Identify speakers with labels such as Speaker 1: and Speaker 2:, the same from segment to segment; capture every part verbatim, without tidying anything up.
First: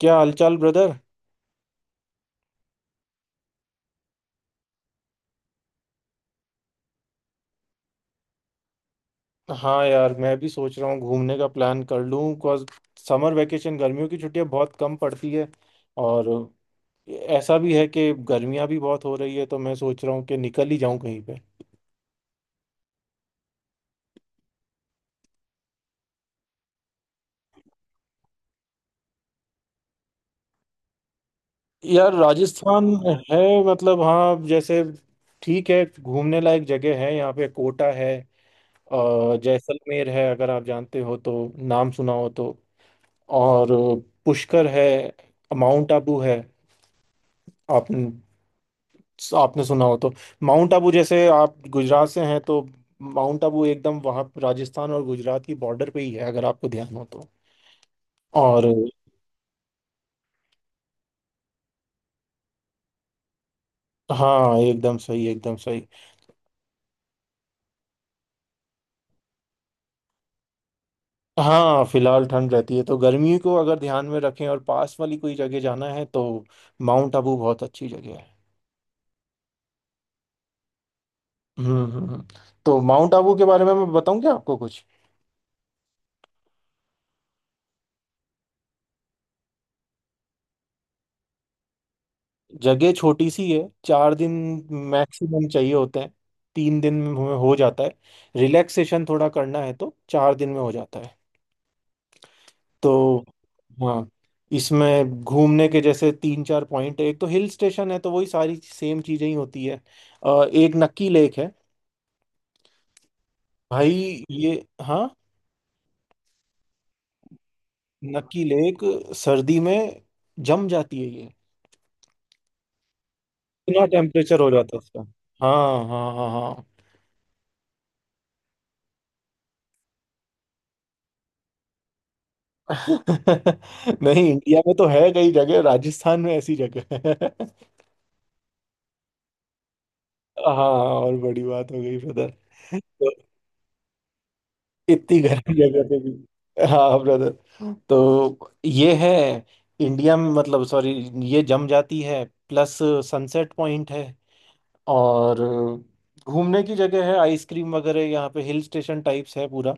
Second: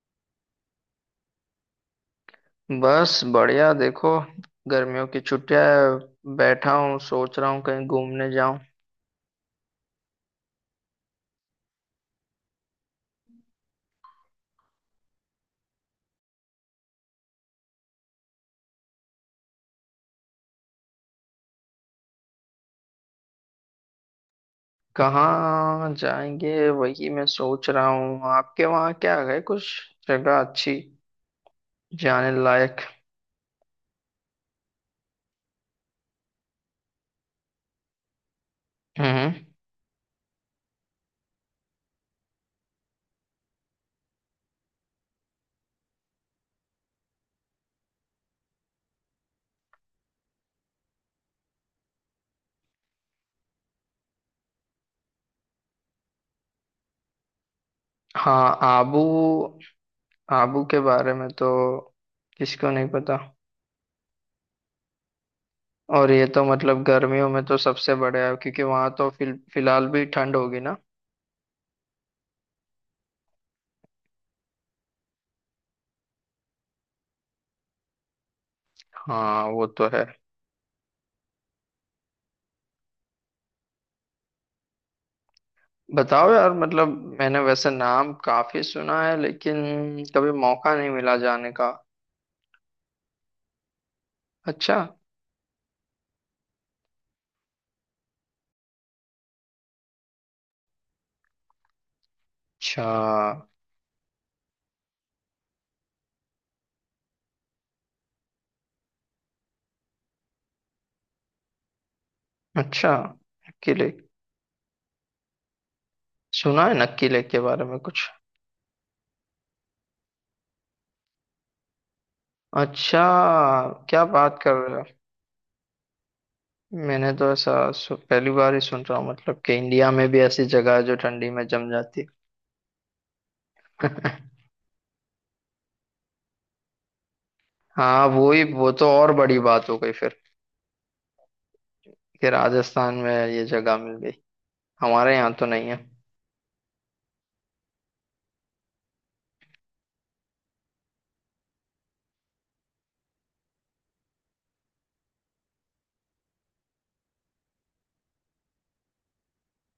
Speaker 1: क्या हालचाल, ब्रदर।
Speaker 2: बस बढ़िया देखो। गर्मियों की छुट्टियां हैं, बैठा हूँ सोच रहा हूँ कहीं घूमने जाऊं।
Speaker 1: हाँ यार, मैं भी सोच रहा हूँ घूमने का प्लान कर लूँ, बिकॉज समर वेकेशन गर्मियों की छुट्टियाँ बहुत कम पड़ती है। और ऐसा भी है कि गर्मियाँ भी बहुत हो रही है, तो मैं सोच रहा हूँ कि निकल ही जाऊँ कहीं पे।
Speaker 2: कहाँ जाएंगे वही मैं सोच रहा हूँ। आपके वहाँ क्या है कुछ जगह अच्छी
Speaker 1: यार
Speaker 2: जाने लायक?
Speaker 1: राजस्थान है। मतलब हाँ, जैसे ठीक है, घूमने लायक जगह है। यहाँ पे कोटा है,
Speaker 2: हम्म।
Speaker 1: और जैसलमेर है, अगर आप जानते हो तो, नाम सुना हो तो। और पुष्कर है, माउंट आबू है। आप आपने सुना हो तो, माउंट आबू जैसे आप गुजरात से हैं तो, माउंट आबू एकदम वहाँ राजस्थान और गुजरात की बॉर्डर पे ही है, अगर आपको ध्यान हो तो।
Speaker 2: हाँ
Speaker 1: और
Speaker 2: आबू। आबू के बारे में तो किसको नहीं पता।
Speaker 1: हाँ एकदम सही, एकदम सही।
Speaker 2: और ये तो मतलब गर्मियों में तो सबसे बढ़िया है क्योंकि वहाँ तो फिल, फिलहाल भी ठंड होगी ना।
Speaker 1: हाँ, फिलहाल ठंड रहती है, तो गर्मी को अगर ध्यान में रखें और पास वाली कोई जगह जाना है तो माउंट आबू बहुत अच्छी जगह है।
Speaker 2: हाँ वो तो है।
Speaker 1: हम्म हम्म हम्म। तो माउंट आबू के बारे में मैं बताऊं क्या आपको कुछ?
Speaker 2: बताओ यार मतलब मैंने वैसे नाम काफी सुना है लेकिन कभी मौका नहीं मिला जाने का।
Speaker 1: जगह छोटी सी है। चार दिन
Speaker 2: अच्छा।
Speaker 1: मैक्सिमम चाहिए होते हैं। तीन दिन में हमें हो जाता है, रिलैक्सेशन थोड़ा करना है तो चार दिन में हो जाता है।
Speaker 2: अच्छा।
Speaker 1: तो हाँ, इसमें घूमने के जैसे तीन चार पॉइंट है। एक तो हिल स्टेशन है, तो वही सारी सेम चीजें ही होती है। अ, एक नक्की लेक है,
Speaker 2: अच्छा। नक्की लेक।
Speaker 1: भाई ये। हाँ,
Speaker 2: सुना है नक्की लेक के बारे में कुछ?
Speaker 1: नक्की लेक सर्दी में जम जाती है ये,
Speaker 2: अच्छा।
Speaker 1: इतना
Speaker 2: क्या बात
Speaker 1: टेम्परेचर हो
Speaker 2: कर रहे
Speaker 1: जाता है
Speaker 2: हो?
Speaker 1: उसका। हाँ हाँ हाँ हाँ।
Speaker 2: मैंने तो ऐसा सु, पहली बार ही सुन रहा हूँ मतलब कि इंडिया में भी ऐसी जगह है जो ठंडी में जम जाती है।
Speaker 1: नहीं, इंडिया में तो है कई जगह, राजस्थान में ऐसी जगह है।
Speaker 2: हाँ वो ही वो तो और बड़ी बात हो गई फिर
Speaker 1: हाँ, और बड़ी बात हो गई
Speaker 2: कि
Speaker 1: ब्रदर।
Speaker 2: राजस्थान
Speaker 1: तो
Speaker 2: में ये जगह मिल गई। हमारे
Speaker 1: इतनी
Speaker 2: यहाँ तो
Speaker 1: गर्म
Speaker 2: नहीं है।
Speaker 1: जगह पे भी, हाँ ब्रदर। तो ये है, इंडिया में, मतलब सॉरी, ये जम जाती है। प्लस सनसेट पॉइंट है, और घूमने की जगह है, आइसक्रीम वगैरह। यहाँ पे हिल स्टेशन टाइप्स है पूरा।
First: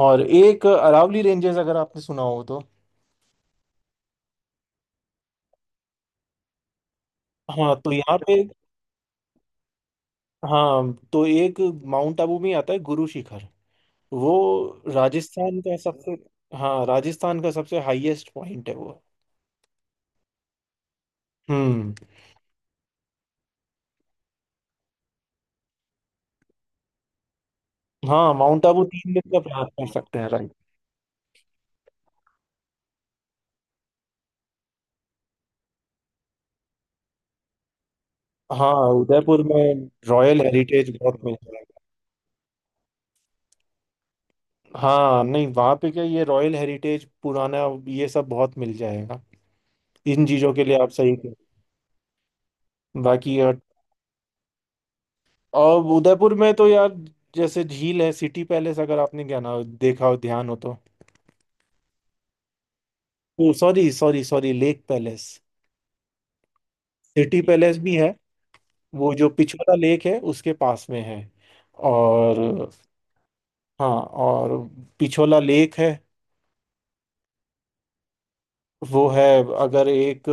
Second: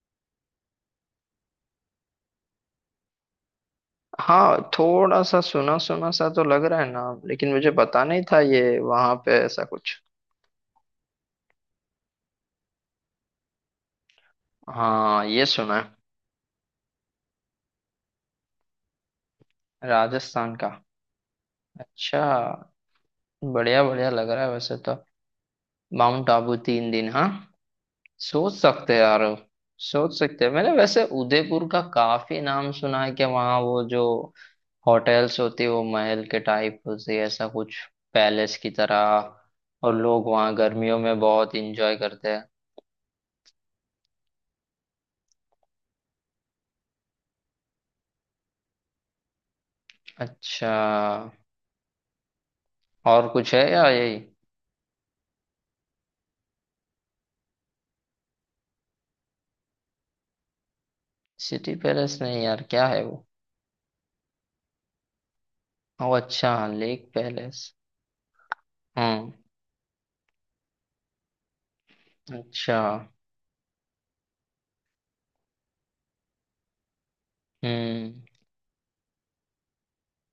Speaker 1: और एक अरावली रेंजेस, अगर आपने सुना हो तो।
Speaker 2: हाँ थोड़ा सा सुना सुना सा तो लग रहा है नाम लेकिन मुझे
Speaker 1: हाँ तो
Speaker 2: पता
Speaker 1: यहाँ
Speaker 2: नहीं था
Speaker 1: पे,
Speaker 2: ये वहां पे ऐसा कुछ।
Speaker 1: हाँ तो एक माउंट आबू में आता है गुरु शिखर। वो
Speaker 2: हाँ ये
Speaker 1: राजस्थान
Speaker 2: सुना
Speaker 1: का
Speaker 2: है।
Speaker 1: सबसे, हाँ राजस्थान का सबसे हाईएस्ट पॉइंट है वो।
Speaker 2: राजस्थान का।
Speaker 1: हम्म।
Speaker 2: अच्छा। बढ़िया बढ़िया लग रहा है वैसे तो। माउंट आबू तीन दिन, हाँ।
Speaker 1: हाँ,
Speaker 2: सोच
Speaker 1: माउंट आबू
Speaker 2: सकते हैं
Speaker 1: तीन
Speaker 2: यार।
Speaker 1: दिन का प्रयास कर
Speaker 2: सोच
Speaker 1: सकते हैं,
Speaker 2: सकते हैं।
Speaker 1: राइट।
Speaker 2: मैंने वैसे उदयपुर का काफी नाम सुना है कि वहाँ वो जो होटल्स होती है वो महल के टाइप होती है ऐसा कुछ, पैलेस की
Speaker 1: हाँ,
Speaker 2: तरह।
Speaker 1: उदयपुर में
Speaker 2: और लोग
Speaker 1: रॉयल
Speaker 2: वहाँ
Speaker 1: हेरिटेज
Speaker 2: गर्मियों में
Speaker 1: बहुत मिल
Speaker 2: बहुत
Speaker 1: जाएगा।
Speaker 2: इंजॉय करते हैं।
Speaker 1: हाँ नहीं, वहाँ पे क्या, ये रॉयल हेरिटेज पुराना, ये सब बहुत मिल जाएगा। इन चीज़ों के
Speaker 2: अच्छा।
Speaker 1: लिए आप सही थे।
Speaker 2: और
Speaker 1: बाकी
Speaker 2: कुछ
Speaker 1: और।
Speaker 2: है या यही?
Speaker 1: और उदयपुर में तो यार, जैसे झील है, सिटी पैलेस, अगर आपने क्या ना देखा हो ध्यान हो तो।
Speaker 2: City palace? नहीं यार क्या है वो?
Speaker 1: वो sorry sorry sorry, lake palace.
Speaker 2: ओ अच्छा लेक
Speaker 1: सिटी
Speaker 2: पैलेस।
Speaker 1: पैलेस भी है। वो जो
Speaker 2: हम्म।
Speaker 1: पिछोला लेक है उसके पास में है। और
Speaker 2: अच्छा।
Speaker 1: हाँ, और पिछोला लेक है।
Speaker 2: हम्म।
Speaker 1: वो है, अगर एक,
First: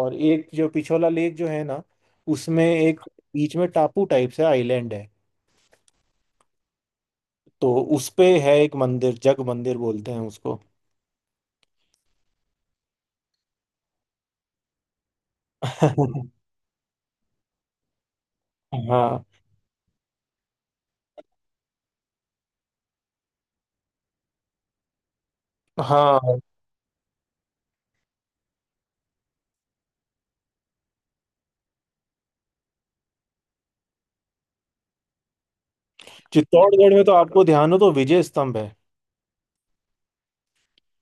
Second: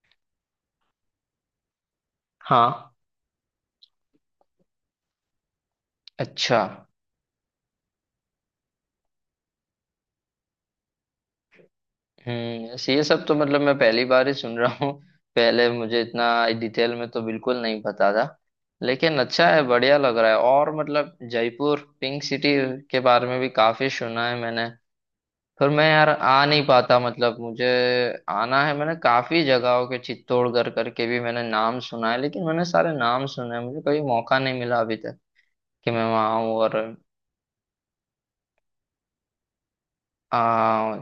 Speaker 1: और एक जो पिछोला लेक जो है ना, उसमें
Speaker 2: हाँ।
Speaker 1: एक बीच में टापू टाइप से आइलैंड है।
Speaker 2: अच्छा।
Speaker 1: तो उस पे है एक मंदिर, जग मंदिर बोलते हैं उसको।
Speaker 2: हम्म ऐसे ये सब तो मतलब मैं पहली बार ही सुन रहा हूँ। पहले मुझे इतना डिटेल में तो बिल्कुल नहीं पता था। लेकिन
Speaker 1: हाँ
Speaker 2: अच्छा है बढ़िया लग रहा है। और मतलब जयपुर पिंक सिटी के बारे में भी काफी सुना है मैंने। फिर मैं यार
Speaker 1: हाँ।
Speaker 2: आ नहीं पाता, मतलब मुझे आना है। मैंने काफी जगहों के चित्तौड़गढ़ करके भी मैंने नाम सुना है। लेकिन मैंने सारे नाम सुने हैं, मुझे कभी मौका नहीं मिला अभी तक कि मैं वहां आऊं और।
Speaker 1: चित्तौड़गढ़ में तो आपको ध्यान हो तो विजय स्तंभ है।
Speaker 2: आ,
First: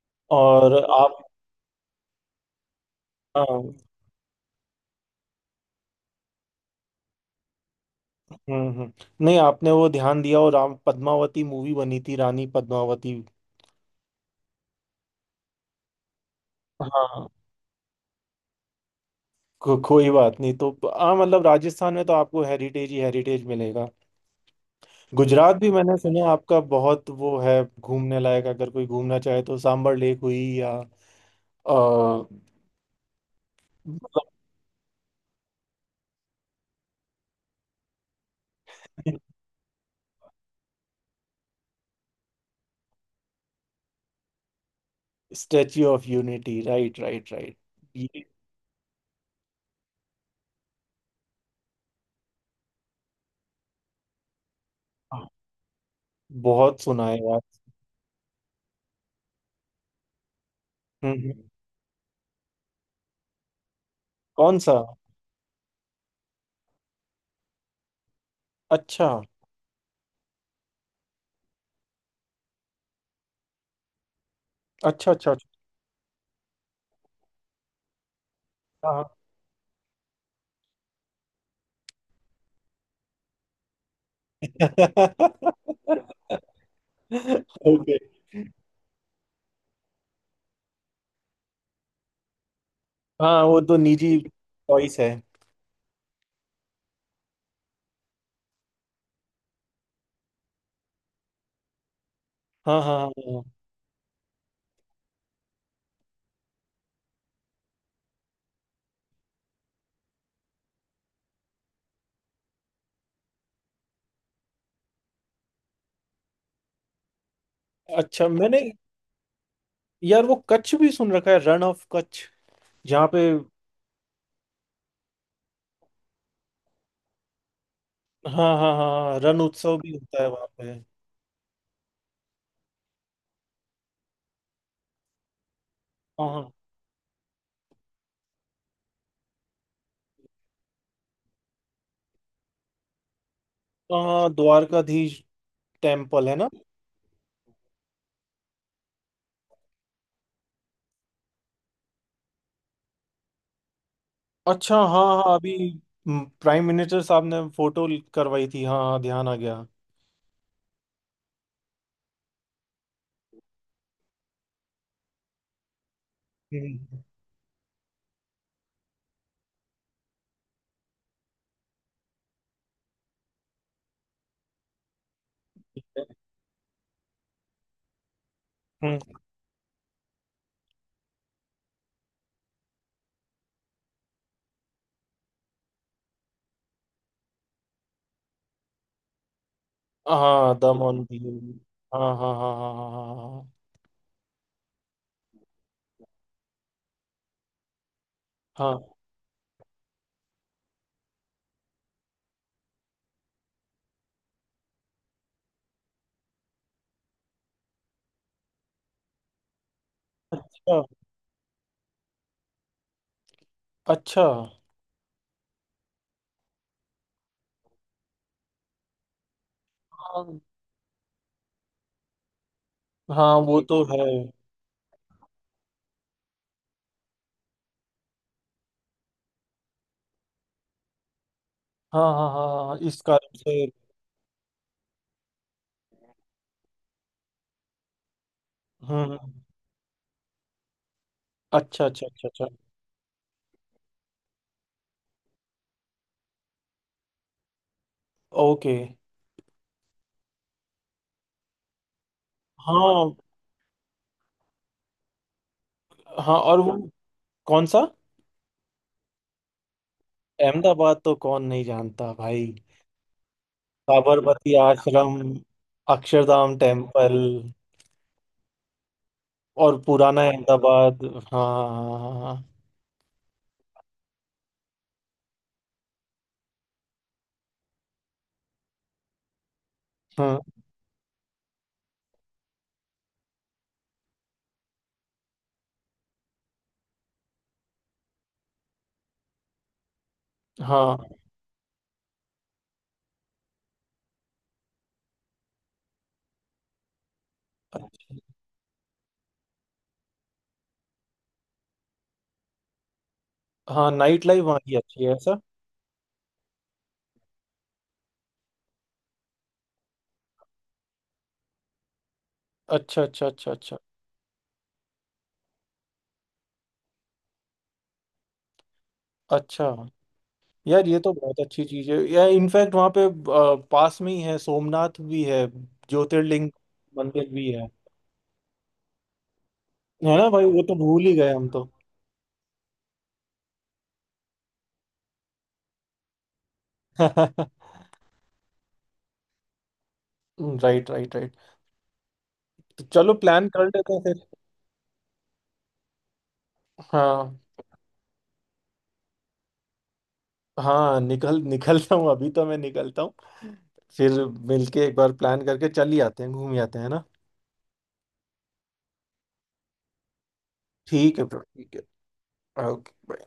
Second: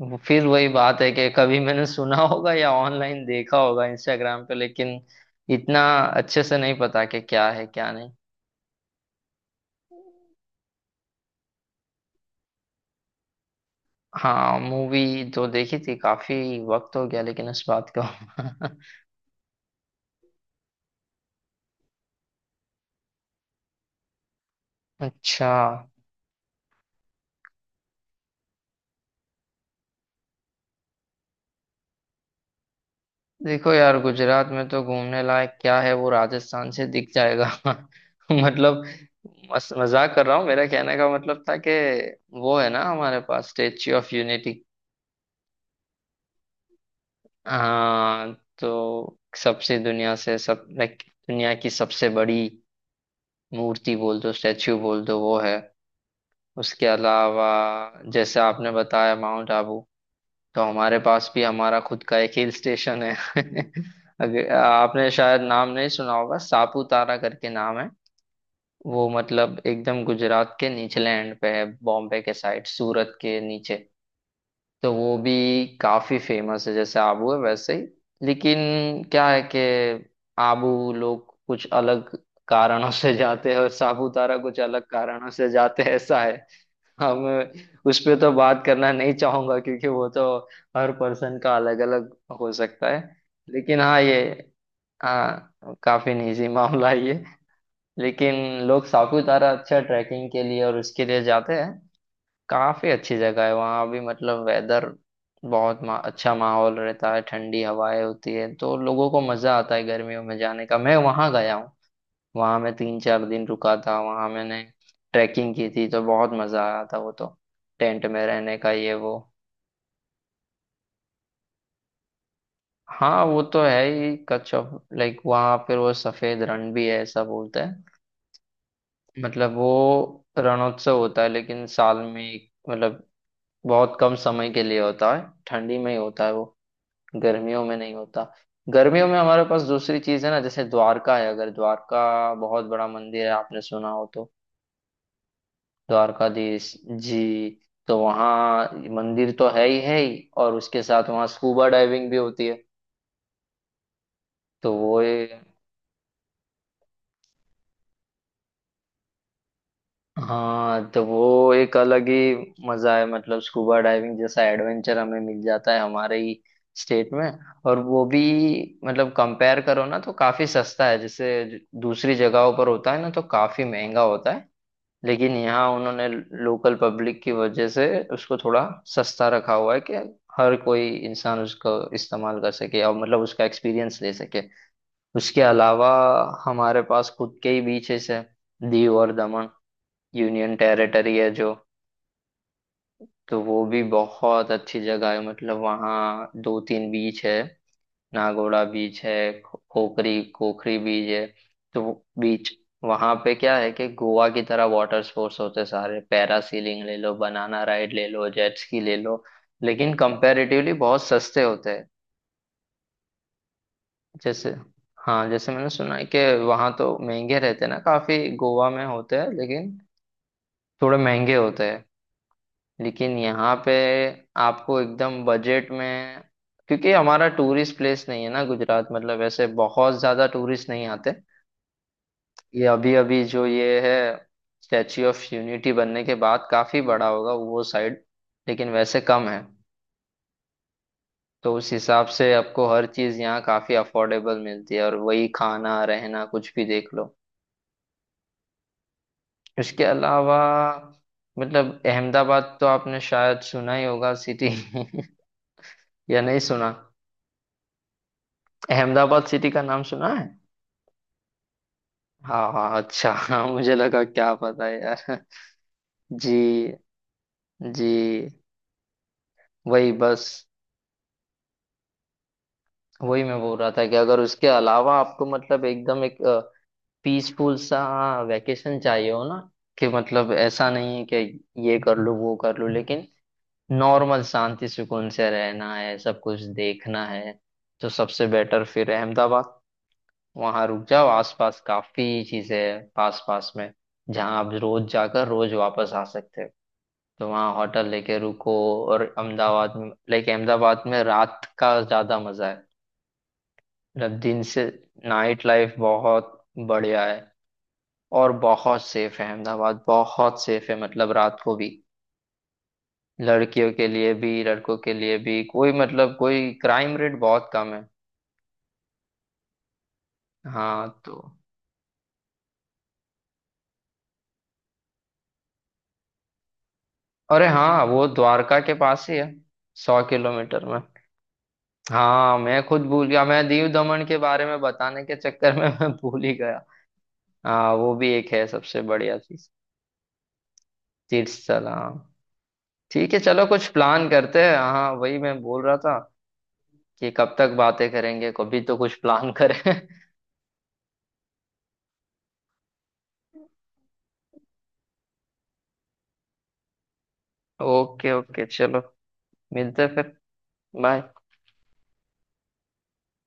Speaker 2: वो फिर वही
Speaker 1: और
Speaker 2: बात है
Speaker 1: आप,
Speaker 2: कि कभी मैंने सुना होगा या ऑनलाइन देखा
Speaker 1: हाँ।
Speaker 2: होगा इंस्टाग्राम पे, लेकिन इतना अच्छे से नहीं पता कि क्या है क्या नहीं।
Speaker 1: हम्म हम्म। नहीं, आपने वो ध्यान दिया, और राम पद्मावती मूवी बनी थी, रानी पद्मावती।
Speaker 2: हाँ मूवी तो देखी थी। काफी वक्त हो गया
Speaker 1: हाँ
Speaker 2: लेकिन इस बात को।
Speaker 1: को, कोई बात नहीं। तो हाँ, मतलब राजस्थान में तो आपको हेरिटेज ही हेरिटेज मिलेगा।
Speaker 2: अच्छा।
Speaker 1: गुजरात भी मैंने सुना आपका बहुत वो है घूमने लायक, अगर कोई घूमना चाहे तो सांबर लेक हुई या।
Speaker 2: देखो यार गुजरात में तो घूमने लायक क्या है, वो राजस्थान से दिख जाएगा। मतलब मस, मजाक कर रहा हूँ। मेरा कहने का मतलब था कि वो है ना हमारे पास statue of unity.
Speaker 1: Statue of unity, right right right. ये
Speaker 2: हाँ तो सबसे दुनिया से सब लाइक, दुनिया की सबसे बड़ी मूर्ति बोल दो स्टेच्यू बोल दो, वो है।
Speaker 1: बहुत
Speaker 2: उसके
Speaker 1: सुना है यार।
Speaker 2: अलावा जैसे आपने बताया माउंट आबू, तो हमारे
Speaker 1: हम्म
Speaker 2: पास
Speaker 1: हम्म।
Speaker 2: भी हमारा खुद का एक हिल स्टेशन है। अगर
Speaker 1: कौन सा?
Speaker 2: आपने शायद नाम नहीं सुना होगा, सापुतारा करके नाम है।
Speaker 1: अच्छा
Speaker 2: वो मतलब एकदम गुजरात के निचले एंड पे है, बॉम्बे के साइड सूरत के नीचे। तो
Speaker 1: अच्छा
Speaker 2: वो
Speaker 1: अच्छा अच्छा।
Speaker 2: भी काफी फेमस है जैसे आबू है वैसे ही। लेकिन
Speaker 1: हाँ
Speaker 2: क्या है कि आबू लोग कुछ अलग कारणों से जाते हैं और सापुतारा कुछ अलग कारणों से जाते हैं ऐसा। हम।
Speaker 1: ओके।
Speaker 2: उस पे तो बात करना नहीं चाहूंगा क्योंकि वो तो हर पर्सन का अलग अलग हो सकता है।
Speaker 1: हाँ, वो तो
Speaker 2: लेकिन हाँ
Speaker 1: निजी
Speaker 2: ये,
Speaker 1: चॉइस है।
Speaker 2: हाँ काफी निजी मामला है ये। लेकिन लोग सापुतारा अच्छा ट्रैकिंग के लिए और उसके लिए जाते हैं।
Speaker 1: हाँ
Speaker 2: काफी
Speaker 1: हाँ हाँ
Speaker 2: अच्छी
Speaker 1: हाँ।
Speaker 2: जगह है वहाँ भी। मतलब वेदर बहुत मा, अच्छा माहौल रहता है। ठंडी हवाएं होती है तो लोगों को मजा आता है गर्मियों में जाने का। मैं वहां गया हूँ। वहां मैं तीन चार दिन रुका था। वहां मैंने ट्रैकिंग की थी तो बहुत मजा आया था, वो तो टेंट में
Speaker 1: अच्छा
Speaker 2: रहने
Speaker 1: मैंने,
Speaker 2: का ये वो।
Speaker 1: यार वो कच्छ भी सुन रखा है, रन ऑफ कच्छ, जहाँ पे।
Speaker 2: हाँ वो तो है ही, कच्छ ऑफ लाइक, वहां फिर वो सफेद रण भी है ऐसा बोलते हैं।
Speaker 1: हाँ हाँ हाँ हाँ, रन
Speaker 2: मतलब
Speaker 1: उत्सव भी होता
Speaker 2: वो
Speaker 1: है वहाँ पे।
Speaker 2: रणोत्सव होता है लेकिन साल में एक- मतलब बहुत कम समय के लिए होता है, ठंडी में ही होता
Speaker 1: हाँ
Speaker 2: है वो,
Speaker 1: हाँ
Speaker 2: गर्मियों में नहीं होता। गर्मियों में हमारे पास दूसरी चीज है ना, जैसे द्वारका है। अगर द्वारका, बहुत बड़ा मंदिर है आपने सुना
Speaker 1: हाँ,
Speaker 2: हो
Speaker 1: हाँ,
Speaker 2: तो,
Speaker 1: द्वारकाधीश टेम्पल है ना।
Speaker 2: द्वारकाधीश जी। तो वहाँ मंदिर तो है ही है ही, और उसके साथ वहाँ स्कूबा डाइविंग भी होती है। तो
Speaker 1: अच्छा
Speaker 2: वो
Speaker 1: हाँ हाँ,
Speaker 2: ए-,
Speaker 1: अभी प्राइम मिनिस्टर साहब ने फोटो करवाई थी, हाँ हाँ ध्यान आ गया।
Speaker 2: हाँ तो वो एक अलग ही मजा है। मतलब स्कूबा डाइविंग जैसा एडवेंचर हमें मिल जाता है हमारे ही
Speaker 1: हम्म
Speaker 2: स्टेट में। और वो भी मतलब कंपेयर करो ना तो काफी सस्ता है। जैसे दूसरी जगहों पर होता है ना तो काफी महंगा होता है, लेकिन यहाँ उन्होंने लोकल पब्लिक की वजह से उसको थोड़ा
Speaker 1: हम्म,
Speaker 2: सस्ता रखा हुआ है कि हर कोई इंसान उसको इस्तेमाल कर सके और मतलब उसका एक्सपीरियंस ले सके। उसके अलावा हमारे पास खुद के ही बीचेस है, दीव और दमन, यूनियन
Speaker 1: हाँ दम ऑन
Speaker 2: टेरिटरी है जो।
Speaker 1: दीव। हाँ हाँ हाँ हाँ हाँ
Speaker 2: तो
Speaker 1: हाँ
Speaker 2: वो भी बहुत अच्छी जगह है। मतलब वहाँ दो तीन बीच है, नागोड़ा
Speaker 1: हाँ हाँ,
Speaker 2: बीच है, खो- खोखरी खोखरी बीच है। तो वो बीच वहां पे क्या है कि गोवा की तरह वाटर स्पोर्ट्स होते सारे, पैरासीलिंग ले लो, बनाना राइड ले लो, जेट स्की ले लो, लेकिन कंपैरेटिवली
Speaker 1: अच्छा
Speaker 2: बहुत सस्ते होते हैं।
Speaker 1: अच्छा।
Speaker 2: जैसे, हाँ जैसे मैंने सुना है कि वहाँ तो महंगे रहते हैं ना काफी गोवा में होते हैं, लेकिन
Speaker 1: हाँ
Speaker 2: थोड़े महंगे होते हैं। लेकिन
Speaker 1: हाँ,
Speaker 2: यहाँ
Speaker 1: वो
Speaker 2: पे
Speaker 1: तो है।
Speaker 2: आपको एकदम बजट में, क्योंकि हमारा टूरिस्ट प्लेस नहीं है ना गुजरात, मतलब ऐसे बहुत ज्यादा टूरिस्ट नहीं आते।
Speaker 1: हाँ हाँ हाँ
Speaker 2: ये
Speaker 1: हाँ, हाँ,
Speaker 2: अभी
Speaker 1: इस
Speaker 2: अभी
Speaker 1: कारण
Speaker 2: जो
Speaker 1: से।
Speaker 2: ये है स्टैच्यू ऑफ यूनिटी बनने के बाद काफी बड़ा होगा वो साइड, लेकिन
Speaker 1: हम्म
Speaker 2: वैसे
Speaker 1: हम्म,
Speaker 2: कम है।
Speaker 1: हम्म।
Speaker 2: तो उस
Speaker 1: अच्छा
Speaker 2: हिसाब
Speaker 1: अच्छा अच्छा
Speaker 2: से
Speaker 1: अच्छा।
Speaker 2: आपको हर चीज यहाँ काफी अफोर्डेबल मिलती है, और वही खाना रहना कुछ भी देख लो।
Speaker 1: ओके।
Speaker 2: इसके अलावा मतलब अहमदाबाद तो आपने
Speaker 1: हाँ
Speaker 2: शायद सुना ही होगा, सिटी। या नहीं
Speaker 1: हाँ और
Speaker 2: सुना?
Speaker 1: वो, कौन सा?
Speaker 2: अहमदाबाद सिटी का नाम सुना है?
Speaker 1: अहमदाबाद तो कौन नहीं जानता भाई।
Speaker 2: हाँ हाँ अच्छा। हाँ मुझे लगा क्या
Speaker 1: साबरमती
Speaker 2: पता है
Speaker 1: आश्रम,
Speaker 2: यार। जी।
Speaker 1: अक्षरधाम टेम्पल,
Speaker 2: जी।
Speaker 1: और
Speaker 2: वही
Speaker 1: पुराना
Speaker 2: बस।
Speaker 1: अहमदाबाद। हाँ हाँ।
Speaker 2: वही मैं बोल रहा था कि अगर उसके अलावा आपको मतलब एकदम एक पीसफुल सा वैकेशन चाहिए हो ना, कि मतलब
Speaker 1: हाँ
Speaker 2: ऐसा नहीं है कि ये कर लूँ वो कर लूँ, लेकिन नॉर्मल शांति सुकून से रहना है सब कुछ देखना है, तो सबसे बेटर फिर अहमदाबाद। वहाँ रुक जाओ,
Speaker 1: हाँ
Speaker 2: आसपास काफी चीजें हैं पास पास में जहाँ आप रोज जाकर रोज वापस आ सकते हो। तो वहाँ होटल
Speaker 1: हाँ
Speaker 2: लेके रुको। और अहमदाबाद में लाइक अहमदाबाद में रात का ज्यादा मजा है।
Speaker 1: हाँ
Speaker 2: मतलब
Speaker 1: नाइट
Speaker 2: दिन
Speaker 1: लाइफ वहाँ
Speaker 2: से
Speaker 1: की अच्छी है ऐसा।
Speaker 2: नाइट लाइफ बहुत बढ़िया है। और बहुत सेफ है अहमदाबाद, बहुत सेफ है मतलब रात को भी।
Speaker 1: अच्छा अच्छा अच्छा
Speaker 2: लड़कियों
Speaker 1: अच्छा।
Speaker 2: के लिए भी लड़कों के लिए भी, कोई मतलब कोई क्राइम रेट बहुत कम है।
Speaker 1: अच्छा, यार
Speaker 2: हाँ
Speaker 1: ये तो
Speaker 2: तो।
Speaker 1: बहुत अच्छी चीज है यार। इनफैक्ट वहाँ पे अ, पास में ही है, सोमनाथ भी है, ज्योतिर्लिंग मंदिर
Speaker 2: अरे
Speaker 1: भी है।
Speaker 2: हाँ वो द्वारका के पास ही है, सौ
Speaker 1: है ना भाई, वो
Speaker 2: किलोमीटर
Speaker 1: तो
Speaker 2: में।
Speaker 1: भूल ही गए हम तो।
Speaker 2: हाँ मैं खुद भूल गया। मैं दीव दमन के बारे में बताने के चक्कर में मैं भूल ही गया। हाँ वो भी एक है सबसे बढ़िया चीज,
Speaker 1: राइट राइट
Speaker 2: तीर्थ
Speaker 1: राइट।
Speaker 2: स्थल, हाँ।
Speaker 1: तो
Speaker 2: ठीक
Speaker 1: चलो
Speaker 2: है चलो
Speaker 1: प्लान कर
Speaker 2: कुछ
Speaker 1: लेते हैं
Speaker 2: प्लान
Speaker 1: फिर।
Speaker 2: करते हैं। हाँ वही मैं बोल रहा था कि कब
Speaker 1: हाँ,
Speaker 2: तक बातें करेंगे, कभी तो कुछ प्लान करें।
Speaker 1: हाँ निकल निकलता हूँ, अभी तो मैं निकलता हूँ। फिर मिलके एक बार प्लान करके चल ही आते हैं, घूम ही आते हैं ना।
Speaker 2: ओके ओके चलो। मिलते हैं फिर। बाय।
Speaker 1: ठीक है ब्रो, ठीक है। ओके।